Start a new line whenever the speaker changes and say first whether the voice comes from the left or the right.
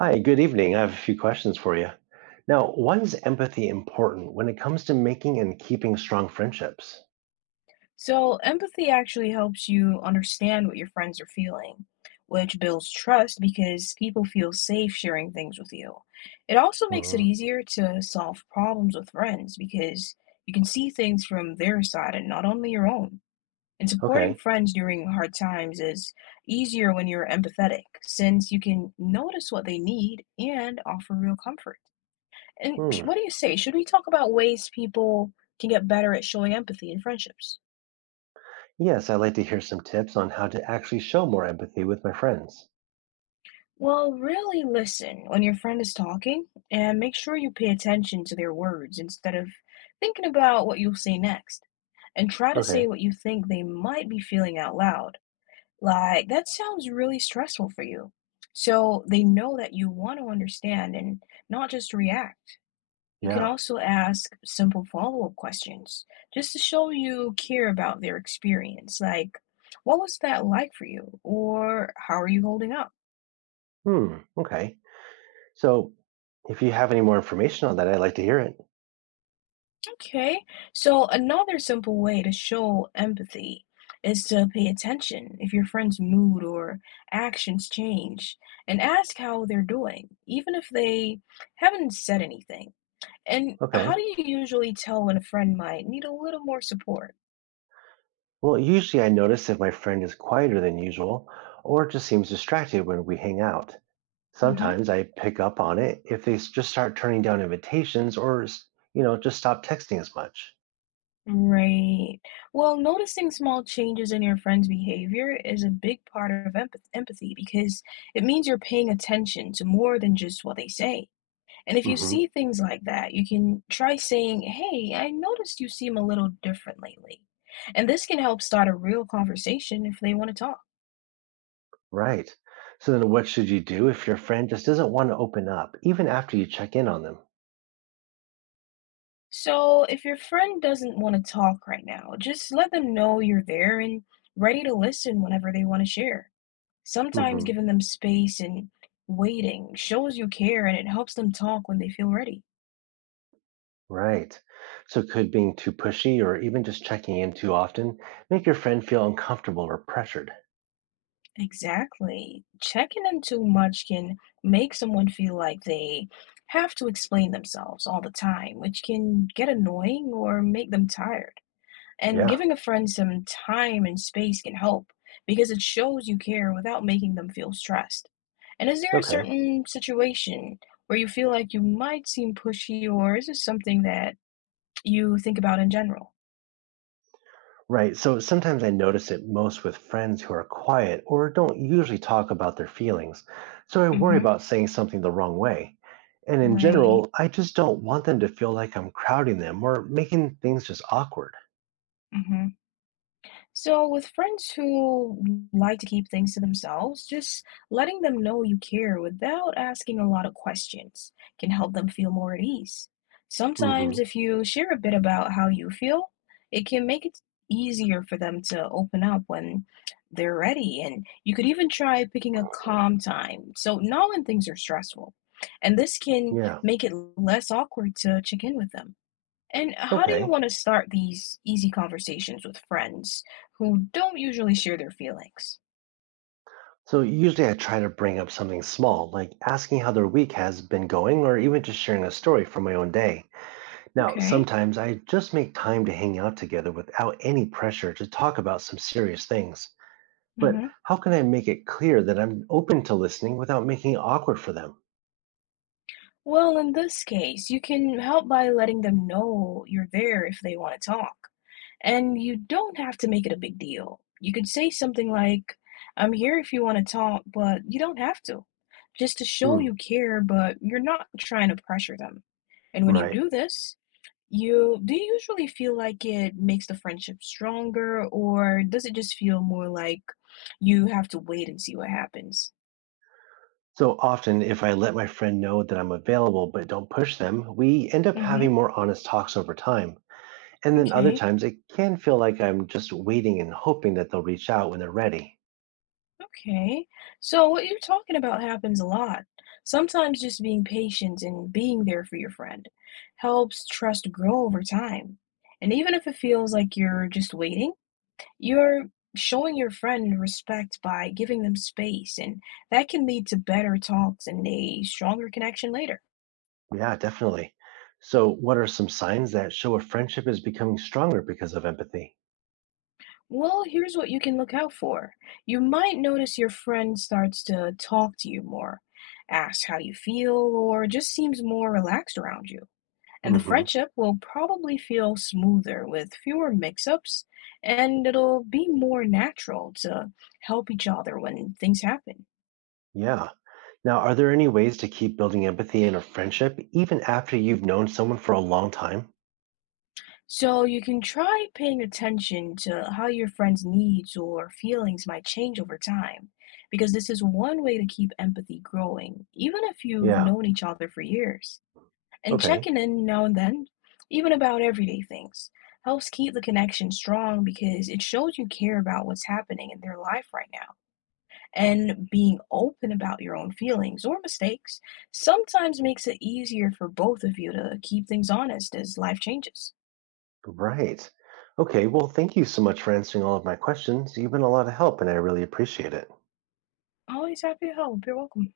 right: Hi, good evening. I have a few questions for you. Now, why is empathy important when it comes to making and keeping strong friendships?
left: So, empathy actually helps you understand what your friends are feeling, which builds trust because people feel safe sharing things with you. It also makes it
right: Hmm.
left: easier to solve problems with friends because you can see things from their side and not only your own. And supporting
right: Okay.
left: friends during hard times is easier when you're empathetic, since you can notice what they need and offer real comfort. And
right: Hmm.
left: what do you say? Should we talk about ways people can get better at showing empathy in friendships?
right: Yes, I'd like to hear some tips on how to actually show more empathy with my friends.
left: Well, really listen when your friend is talking and make sure you pay attention to their words instead of thinking about what you'll say next. And try to say
right: Okay.
left: what you think they might be feeling out loud. Like, that sounds really stressful for you. So they know that you want to understand and not just react. You can
right: Yeah.
left: also ask simple follow-up questions just to show you care about their experience. Like, what was that like for you? Or how are you holding up?
right: Hmm. Okay. So, if you have any more information on that, I'd like to hear it.
left: Okay, so another simple way to show empathy is to pay attention if your friend's mood or actions change and ask how they're doing, even if they haven't said anything. And
right: Okay.
left: how do you usually tell when a friend might need a little more support?
right: Well, usually I notice if my friend is quieter than usual or just seems distracted when we hang out.
left: Hmm.
right: Sometimes I pick up on it if just start turning down invitations or, just stop texting as much.
left: Right. Well, noticing small changes in your friend's behavior is a big part of empathy because it means you're paying attention to more than just what they say. And if you see
right: Hmm.
left: things like that, you can try saying, "Hey, I noticed you seem a little different lately." And this can help start a real conversation if they want to talk.
right: Right. So then what should you do if your friend just doesn't want to open up, even after you check in on them?
left: So if your friend doesn't want to talk right now, just let them know you're there and ready to listen whenever they want to share. Sometimes
right: Hmm.
left: giving them space and waiting shows you care, and it helps them talk when they feel ready.
right: Right. So could being too pushy or even just checking in too often make your friend feel uncomfortable or pressured?
left: Exactly. Checking in too much can make someone feel like they have to explain themselves all the time, which can get annoying or make them tired. And
right: Yeah.
left: giving a friend some time and space can help, because it shows you care without making them feel stressed. And is there a
right: Okay.
left: certain situation where you feel like you might seem pushy, or is this something that you think about in general?
right: Right. So sometimes I notice it most with friends who are quiet or don't usually talk about their feelings. So I worry
left: Mm-hmm.
right: about saying something the wrong way. And in
left: Right.
right: general, I just don't want them to feel like I'm crowding them or making things just awkward.
left: Mm-hmm. So, with friends who like to keep things to themselves, just letting them know you care without asking a lot of questions can help them feel more at ease.
right: Hmm.
left: Sometimes, if you share a bit about how you feel, it can make it easier for them to open up when they're ready. And you could even try picking a calm time, so not when things are stressful. And this can
right: Yeah.
left: make it less awkward to check in with them. And how do you
right: Okay.
left: want to start these easy conversations with friends who don't usually share their feelings?
right: So usually I try to bring up something small, like asking how their week has been going or even just sharing a story from my own day. Now,
left: Okay.
right: sometimes I just make time to hang out together without any pressure to talk about some serious things. But
left: Mm-hmm.
right: how can I make it clear that I'm open to listening without making it awkward for them?
left: Well, in this case, you can help by letting them know you're there if they want to talk. And you don't have to make it a big deal. You could say something like, "I'm here if you want to talk, but you don't have to." Just to show
right: Hmm,
left: you care, but you're not trying to pressure them. And when you
right: right.
left: do this, You do you usually feel like it makes the friendship stronger, or does it just feel more like you have to wait and see what happens?
right: So often, if I let my friend know that I'm available but don't push them, we end up
left: Mhm.
right: having more honest talks over time. And then other
left: Okay.
right: times, it can feel like I'm just waiting and hoping that they'll reach out when they're ready.
left: Okay. So what you're talking about happens a lot. Sometimes just being patient and being there for your friend helps trust grow over time. And even if it feels like you're just waiting, you're showing your friend respect by giving them space, and that can lead to better talks and a stronger connection later.
right: Yeah, definitely. So, what are some signs that show a friendship is becoming stronger because of empathy?
left: Well, here's what you can look out for. You might notice your friend starts to talk to you more, asks how you feel, or just seems more relaxed around you. And the
right: Hmm.
left: friendship will probably feel smoother with fewer mix-ups, and it'll be more natural to help each other when things happen.
right: Yeah. Now, are there any ways to keep building empathy in a friendship even after you've known someone for a long time?
left: So you can try paying attention to how your friend's needs or feelings might change over time, because this is one way to keep empathy growing, even if you've
right: Yeah.
left: known each other for years. And
right: Okay.
left: checking in now and then, even about everyday things, helps keep the connection strong because it shows you care about what's happening in their life right now. And being open about your own feelings or mistakes sometimes makes it easier for both of you to keep things honest as life changes.
right: Right. Okay. Well, thank you so much for answering all of my questions. You've been a lot of help, and I really appreciate it.
left: Always happy to help. You're welcome.